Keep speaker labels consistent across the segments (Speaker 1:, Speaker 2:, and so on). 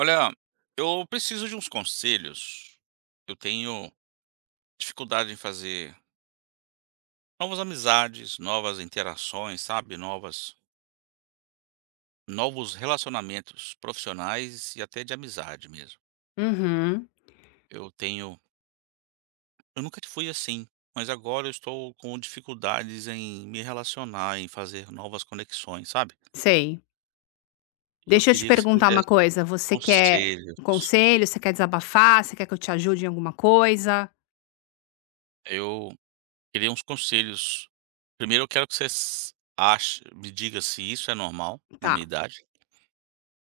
Speaker 1: Olha, eu preciso de uns conselhos. Eu tenho dificuldade em fazer novas amizades, novas interações, sabe? Novos relacionamentos profissionais e até de amizade mesmo.
Speaker 2: Uhum,
Speaker 1: Eu tenho, eu nunca fui assim, mas agora eu estou com dificuldades em me relacionar, em fazer novas conexões, sabe?
Speaker 2: sei.
Speaker 1: E eu
Speaker 2: Deixa eu te
Speaker 1: queria que você me
Speaker 2: perguntar uma
Speaker 1: desse
Speaker 2: coisa,
Speaker 1: uns
Speaker 2: você quer um
Speaker 1: conselhos.
Speaker 2: conselho, você quer desabafar, você quer que eu te ajude em alguma coisa?
Speaker 1: Eu Queria uns conselhos. Primeiro eu quero que você s ache me diga se isso é normal na
Speaker 2: Tá,
Speaker 1: minha idade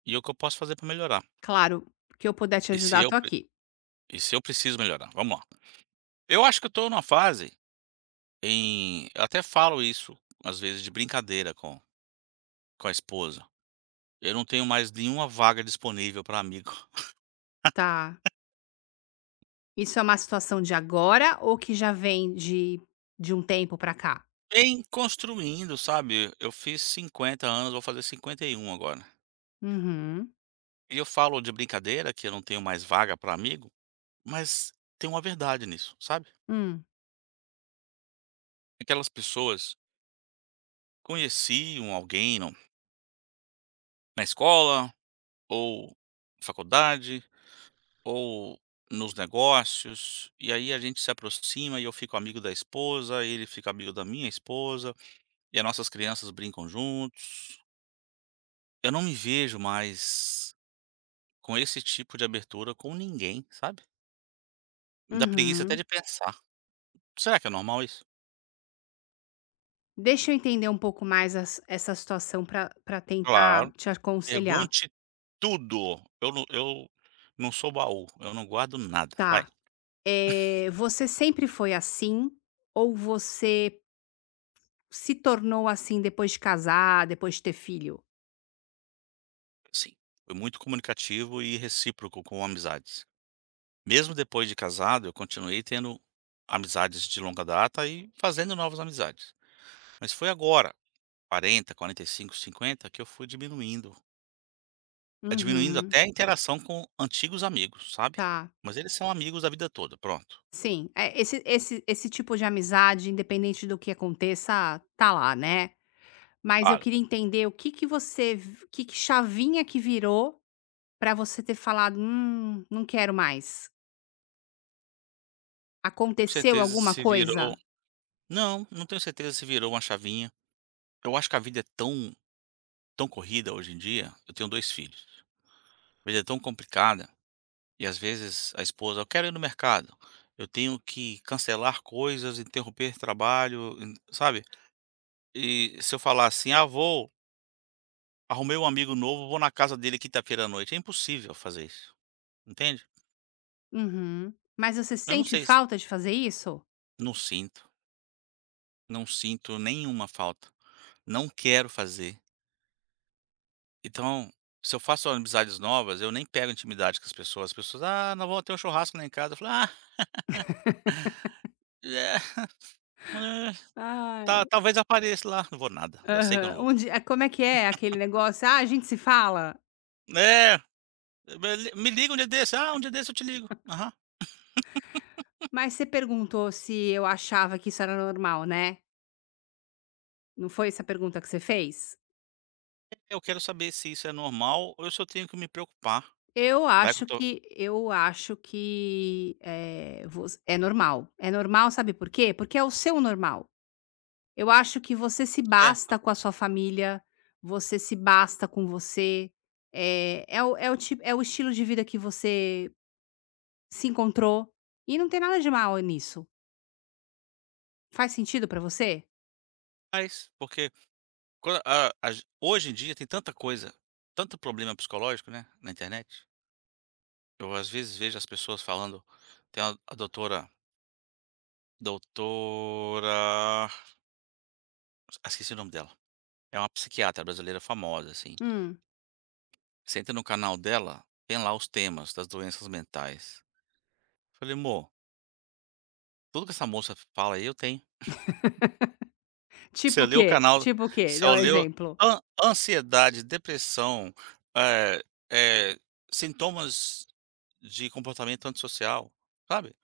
Speaker 1: e o que eu posso fazer para melhorar.
Speaker 2: claro, o que eu puder te
Speaker 1: E se
Speaker 2: ajudar,
Speaker 1: eu
Speaker 2: tô
Speaker 1: pre
Speaker 2: aqui.
Speaker 1: e se eu preciso melhorar. Vamos lá. Eu acho que eu estou numa fase eu até falo isso, às vezes, de brincadeira com a esposa. Eu não tenho mais nenhuma vaga disponível para amigo.
Speaker 2: Tá. Isso é uma situação de agora ou que já vem de um tempo pra cá?
Speaker 1: Vem construindo, sabe. Eu fiz 50 anos, vou fazer 51 agora.
Speaker 2: Uhum.
Speaker 1: E eu falo de brincadeira que eu não tenho mais vaga para amigo, mas tem uma verdade nisso, sabe.
Speaker 2: Hum.
Speaker 1: Aquelas pessoas conheciam alguém no na escola, ou na faculdade, ou nos negócios, e aí a gente se aproxima e eu fico amigo da esposa, ele fica amigo da minha esposa, e as nossas crianças brincam juntos. Eu não me vejo mais com esse tipo de abertura com ninguém, sabe. Dá preguiça até
Speaker 2: Uhum.
Speaker 1: de pensar. Será que é normal isso?
Speaker 2: Deixa eu entender um pouco mais as essa situação pra tentar
Speaker 1: Claro.
Speaker 2: te aconselhar.
Speaker 1: Pergunte tudo. Eu não sou baú, eu não guardo nada. Vai.
Speaker 2: Tá. É você sempre foi assim ou você se tornou assim depois de casar, depois de ter filho?
Speaker 1: Sim, foi muito comunicativo e recíproco com amizades. Mesmo depois de casado, eu continuei tendo amizades de longa data e fazendo novas amizades. Mas foi agora, 40 45 50, que eu fui diminuindo. Diminuindo
Speaker 2: Uhum.
Speaker 1: até a interação com antigos amigos, sabe?
Speaker 2: Tá,
Speaker 1: Mas eles são amigos da vida toda, pronto.
Speaker 2: sim. É, esse tipo de amizade, independente do que aconteça, tá lá, né. Mas eu
Speaker 1: Claro,
Speaker 2: queria entender o que que chavinha que virou pra você ter falado: não quero mais".
Speaker 1: com
Speaker 2: Aconteceu
Speaker 1: certeza
Speaker 2: alguma
Speaker 1: se virou.
Speaker 2: coisa?
Speaker 1: Não, não tenho certeza se virou uma chavinha. Eu acho que a vida é tão, tão corrida hoje em dia. Eu tenho dois filhos. A vida é tão complicada. E às vezes a esposa: "Eu quero ir no mercado, eu tenho que cancelar coisas, interromper trabalho", en sabe. E se eu falar assim: "Ah, vou arrumei um amigo novo, vou na casa dele quinta-feira à noite", é impossível fazer isso, entende.
Speaker 2: Uhum. Mas você
Speaker 1: Eu não
Speaker 2: sente
Speaker 1: sei se
Speaker 2: falta de fazer isso?
Speaker 1: não sinto, não sinto nenhuma falta, não quero fazer. Então, se eu faço amizades novas, eu nem pego intimidade com as pessoas. As pessoas: "Ah, nós vamos ter um churrasco lá em casa", eu falo: "Ah, é, é, tá,
Speaker 2: Ai.
Speaker 1: talvez apareça lá", não vou nada, já sei que eu não
Speaker 2: Aham.
Speaker 1: vou.
Speaker 2: Um dia, como é que é aquele negócio: "Ah, a gente se fala"?
Speaker 1: É. Me liga um dia desse. "Ah, um dia desse eu te ligo". Aham.
Speaker 2: Mas você perguntou se eu achava que isso era normal, né? Não foi essa a pergunta que você fez?
Speaker 1: Eu quero saber se isso é normal ou eu só tenho que me preocupar. Vai que eu tô
Speaker 2: Eu acho que, eh, voc é normal. É normal, sabe por quê? Porque é o seu normal. Eu acho que você se
Speaker 1: é.
Speaker 2: basta com a sua família, você se basta com você, é o estilo de vida que você se encontrou, e não tem nada de mal nisso. Faz sentido pra você?
Speaker 1: Mas porque quan a ge hoje em dia tem tanta coisa, tanto problema psicológico, né, na internet. Eu às vezes vejo as pessoas falando, tem a doutora, ah, esqueci o nome dela. É uma psiquiatra brasileira famosa, assim.
Speaker 2: Hum.
Speaker 1: Você entra no canal dela, tem lá os temas das doenças mentais. Falei: "Mô, tudo que essa moça fala aí eu tenho". Se
Speaker 2: Tipo
Speaker 1: eu
Speaker 2: o
Speaker 1: ler o
Speaker 2: quê?
Speaker 1: canal
Speaker 2: Tipo o quê?
Speaker 1: se
Speaker 2: Dá
Speaker 1: eu
Speaker 2: um
Speaker 1: ler o
Speaker 2: exemplo.
Speaker 1: an ansiedade, depressão, eh eh, sintomas de comportamento antissocial, sabe.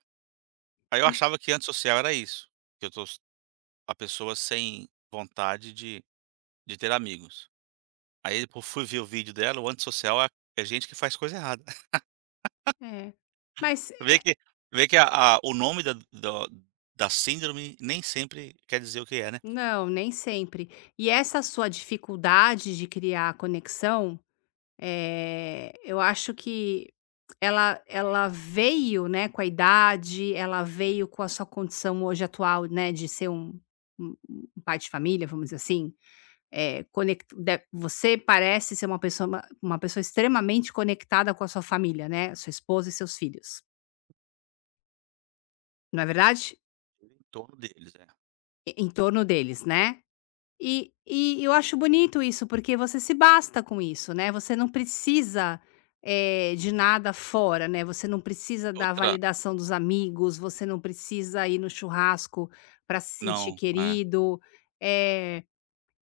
Speaker 1: Aí eu achava que antissocial era isso, que eu tô s a pessoa sem vontade de ter amigos. Aí depo fui ver o vídeo dela, o antissocial é gente que faz coisa errada.
Speaker 2: É. Mas
Speaker 1: Vê que vê que a o nome da síndrome nem sempre quer dizer o que é, né.
Speaker 2: não, nem sempre. E essa sua dificuldade de criar conexão, eu acho que ela veio, né, com a idade, ela veio com a sua condição hoje atual, né, de ser um um pai de família, vamos dizer assim, eh, conec de você parece ser uma pessoa extremamente conectada com a sua família, né, sua esposa e seus filhos, não é verdade?
Speaker 1: Em torno deles, é.
Speaker 2: E em torno deles, né? E eu acho bonito isso, porque você se basta com isso, né, você não precisa, de nada fora, né, você não precisa da
Speaker 1: Outra
Speaker 2: validação dos amigos, você não precisa ir no churrasco para se sentir
Speaker 1: não, é.
Speaker 2: querido, eh,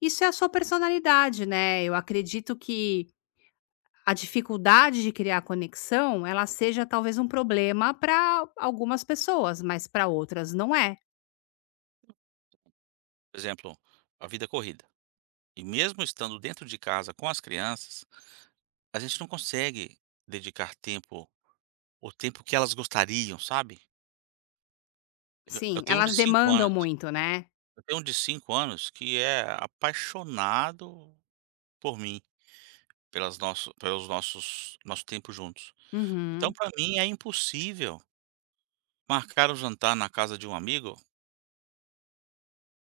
Speaker 2: isso é a sua personalidade, né, eu acredito que a dificuldade de criar conexão, ela seja talvez um problema para algumas pessoas, mas para outras não é.
Speaker 1: Por exemplo, a vida corrida. E mesmo estando dentro de casa com as crianças, a gente não consegue dedicar tempo, o tempo que elas gostariam, sabe? Eu
Speaker 2: Sim,
Speaker 1: tenho um
Speaker 2: elas
Speaker 1: de cinco
Speaker 2: demandam
Speaker 1: anos
Speaker 2: muito, né.
Speaker 1: que é apaixonado por mim, pelas nosso pelos nossos nosso tempo juntos. Então
Speaker 2: Uhum,
Speaker 1: para mim é impossível marcar um jantar na casa de um amigo,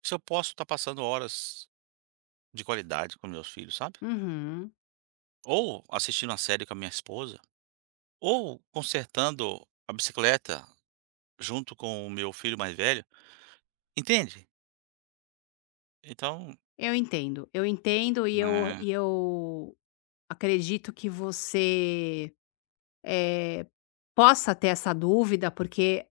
Speaker 1: se eu posso estar passando horas de qualidade com meus filhos, sabe?
Speaker 2: uhum.
Speaker 1: Ou assistindo uma série com a minha esposa. Ou consertando a bicicleta junto com o meu filho mais velho, entende? Então,
Speaker 2: Eu entendo, eu entendo e eu
Speaker 1: eh,
Speaker 2: e eu acredito que você, eh, possa ter essa dúvida, porque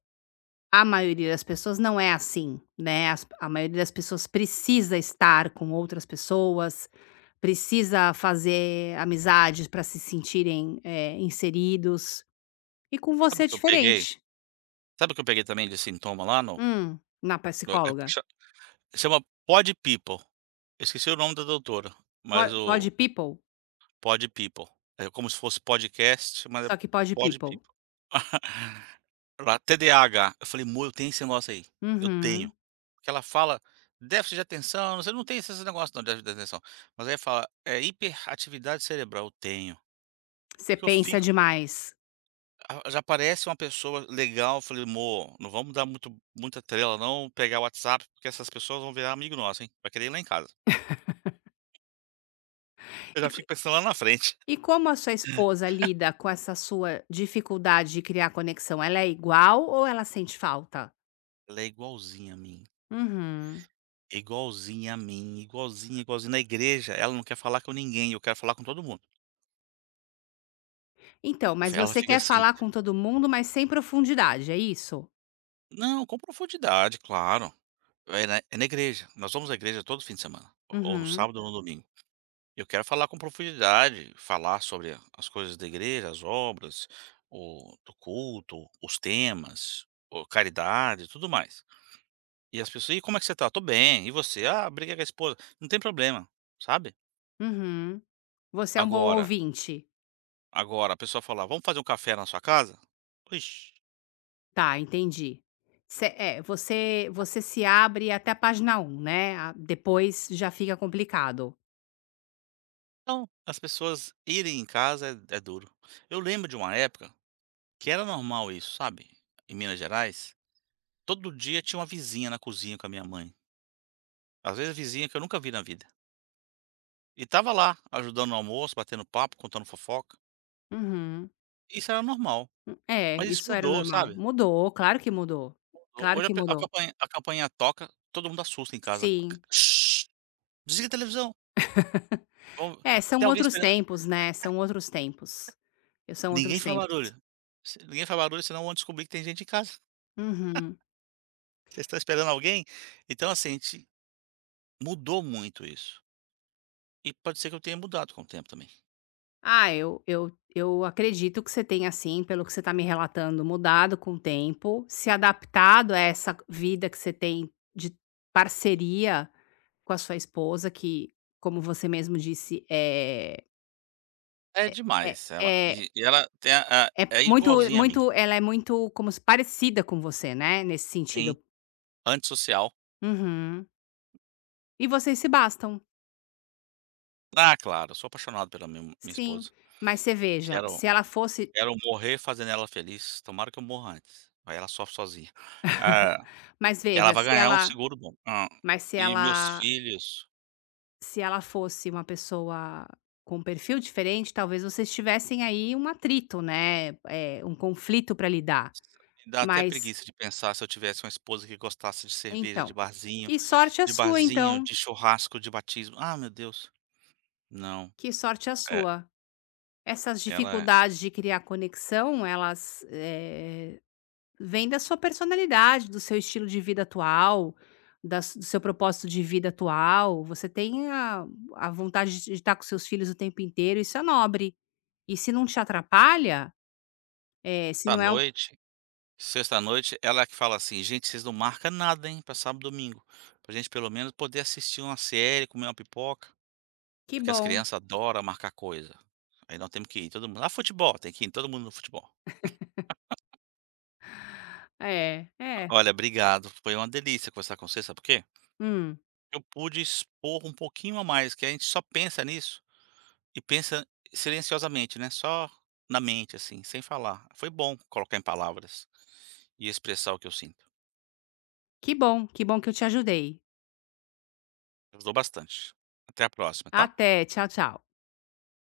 Speaker 2: a maioria das pessoas não é assim, né, as a maioria das pessoas precisa estar com outras pessoas, precisa fazer amizades para se sentirem, inseridos, e com
Speaker 1: sabe
Speaker 2: você é
Speaker 1: o que eu peguei?
Speaker 2: diferente.
Speaker 1: Sabe o que eu peguei também de sintoma lá no
Speaker 2: Na
Speaker 1: no
Speaker 2: psicóloga?
Speaker 1: chama Pod People. Eu esqueci o nome da doutora,
Speaker 2: Po
Speaker 1: mas
Speaker 2: Pod
Speaker 1: o
Speaker 2: people?
Speaker 1: Pod People. É como se fosse podcast, mas é
Speaker 2: Só que pode
Speaker 1: Pod
Speaker 2: people.
Speaker 1: People. Lá, TDAH. Eu falei: "Mô, eu tenho esse negócio aí, eu tenho".
Speaker 2: Uhum.
Speaker 1: Porque ela fala déficit de atenção, você não tem esses negócios não, déficit de atenção. Mas aí fala: "É hiperatividade cerebral", eu tenho.
Speaker 2: Você
Speaker 1: Porque eu
Speaker 2: pensa
Speaker 1: fico
Speaker 2: demais.
Speaker 1: a já aparece uma pessoa legal, eu falei: "Mô, não vamos dar muito muita trela não, pegar o WhatsApp, porque essas pessoas vão virar amigo nosso, hein. Vai querer ir lá em casa". Eu
Speaker 2: E
Speaker 1: já fico pensando lá na frente.
Speaker 2: E como a sua esposa lida com essa sua dificuldade de criar conexão? Ela é igual ou ela sente falta?
Speaker 1: Ela é igualzinha a mim,
Speaker 2: Uhum.
Speaker 1: é igualzinha a mim, igualzinha, igualzinha. Na igreja, ela não quer falar com ninguém, eu quero falar com todo mundo.
Speaker 2: Então, mas
Speaker 1: Ela
Speaker 2: você
Speaker 1: fica
Speaker 2: quer
Speaker 1: assim:
Speaker 2: falar com todo mundo, mas sem profundidade, é isso?
Speaker 1: "Não, com profundidade, claro. É na igreja, nós vamos à igreja todo fim de semana, ou no
Speaker 2: Uhum,
Speaker 1: sábado ou no domingo". Eu quero falar com profundidade, falar sobre as coisas da igreja, as obras, o do culto, os temas, o caridade, tudo mais. E as pessoas: "E como é que você tá?". "Tô bem". "E você?". "Ah, briguei com a esposa". Não tem problema, sabe.
Speaker 2: uhum. Você é um bom
Speaker 1: Agora
Speaker 2: ouvinte.
Speaker 1: agora a pessoa falar: "Vamos fazer um café na sua casa?". Ixi.
Speaker 2: Tá, entendi. Você, se abre até a página um, né? Depois já fica complicado.
Speaker 1: Então, as pessoas irem em casa é duro. Eu lembro de uma época que era normal isso, sabe, em Minas Gerais, todo dia tinha uma vizinha na cozinha com a minha mãe, às vezes vizinha que eu nunca vi na vida. E tava lá, ajudando no almoço, batendo papo, contando fofoca.
Speaker 2: Uhum.
Speaker 1: Isso era normal,
Speaker 2: É,
Speaker 1: mas isso
Speaker 2: isso era
Speaker 1: mudou,
Speaker 2: normal.
Speaker 1: sabe.
Speaker 2: Mudou, claro que mudou. Claro
Speaker 1: Hoje
Speaker 2: que
Speaker 1: a
Speaker 2: mudou.
Speaker 1: campainha a campainha toca, todo mundo assusta em casa.
Speaker 2: Sim.
Speaker 1: Shhh, "Desliga a televisão, vamos,
Speaker 2: É, são
Speaker 1: tem alguém
Speaker 2: outros
Speaker 1: esperando".
Speaker 2: tempos, né, são outros tempos. Eu são
Speaker 1: Ninguém
Speaker 2: outros
Speaker 1: faz
Speaker 2: tempos.
Speaker 1: barulho. Se ninguém faz barulho, senão vão descobrir que tem gente em casa.
Speaker 2: Uhum.
Speaker 1: Vocês estão esperando alguém? Então, assim, a gente mudou muito isso. E pode ser que eu tenha mudado com o tempo também.
Speaker 2: Ah, eu acredito que você tenha assim, pelo que você está me relatando, mudado com o tempo, se adaptado a essa vida que você tem de parceria com a sua esposa, que, como você mesmo disse,
Speaker 1: É
Speaker 2: é é
Speaker 1: demais, ela
Speaker 2: é
Speaker 1: e ela tem a
Speaker 2: é
Speaker 1: é
Speaker 2: muito
Speaker 1: igualzinha a mim,
Speaker 2: muito ela é muito como se parecida com você, né, nesse sentido.
Speaker 1: tem antissocial.
Speaker 2: Uhum. E vocês se bastam.
Speaker 1: Ah, claro, eu sou apaixonado pela minha
Speaker 2: Sim,
Speaker 1: esposa,
Speaker 2: mas você veja,
Speaker 1: quero
Speaker 2: se ela fosse.
Speaker 1: quero morrer fazendo ela feliz, tomara que eu morra antes, aí ela sofre sozinha. Ah,
Speaker 2: Mas
Speaker 1: ela
Speaker 2: veja,
Speaker 1: vai
Speaker 2: se
Speaker 1: ganhar um
Speaker 2: ela,
Speaker 1: seguro bom. Hã,
Speaker 2: mas se
Speaker 1: e meus
Speaker 2: ela
Speaker 1: filhos,
Speaker 2: se ela fosse uma pessoa com um perfil diferente, talvez vocês tivessem aí um atrito, né, um conflito para lidar.
Speaker 1: dá até
Speaker 2: Mas
Speaker 1: preguiça de pensar se eu tivesse uma esposa que gostasse de cerveja, de
Speaker 2: então,
Speaker 1: barzinho,
Speaker 2: que sorte a sua então,
Speaker 1: de churrasco, de batismo. Ah, meu Deus, não,
Speaker 2: que sorte a
Speaker 1: eh,
Speaker 2: sua. Essas
Speaker 1: ela
Speaker 2: dificuldades de criar conexão, elas, vêm da sua personalidade, do seu estilo de vida atual, da do seu propósito de vida atual. Você tem a vontade de estar com seus filhos o tempo inteiro, isso é nobre. E se não te atrapalha, se
Speaker 1: esta
Speaker 2: não é um
Speaker 1: noite Sexta noite, ela que fala assim: "Gente, vocês não marcam nada, hein, pra sábado, e domingo, pra gente pelo menos poder assistir uma série, comer uma pipoca",
Speaker 2: que
Speaker 1: porque as
Speaker 2: bom.
Speaker 1: crianças adoram marcar coisa. Aí nós temos que ir todo mundo: "Ah, futebol", tem que ir todo mundo no futebol.
Speaker 2: É, é.
Speaker 1: Olha, obrigado, foi uma delícia conversar com você, sabe por quê?
Speaker 2: Hum.
Speaker 1: Eu pude expor um pouquinho a mais, que a gente só pensa nisso e pensa silenciosamente, né, só na mente, assim, sem falar. Foi bom colocar em palavras e expressar o que eu sinto.
Speaker 2: Que bom, que bom que eu te ajudei.
Speaker 1: Ajudou bastante. Até a próxima, tá?
Speaker 2: Até, tchau, tchau.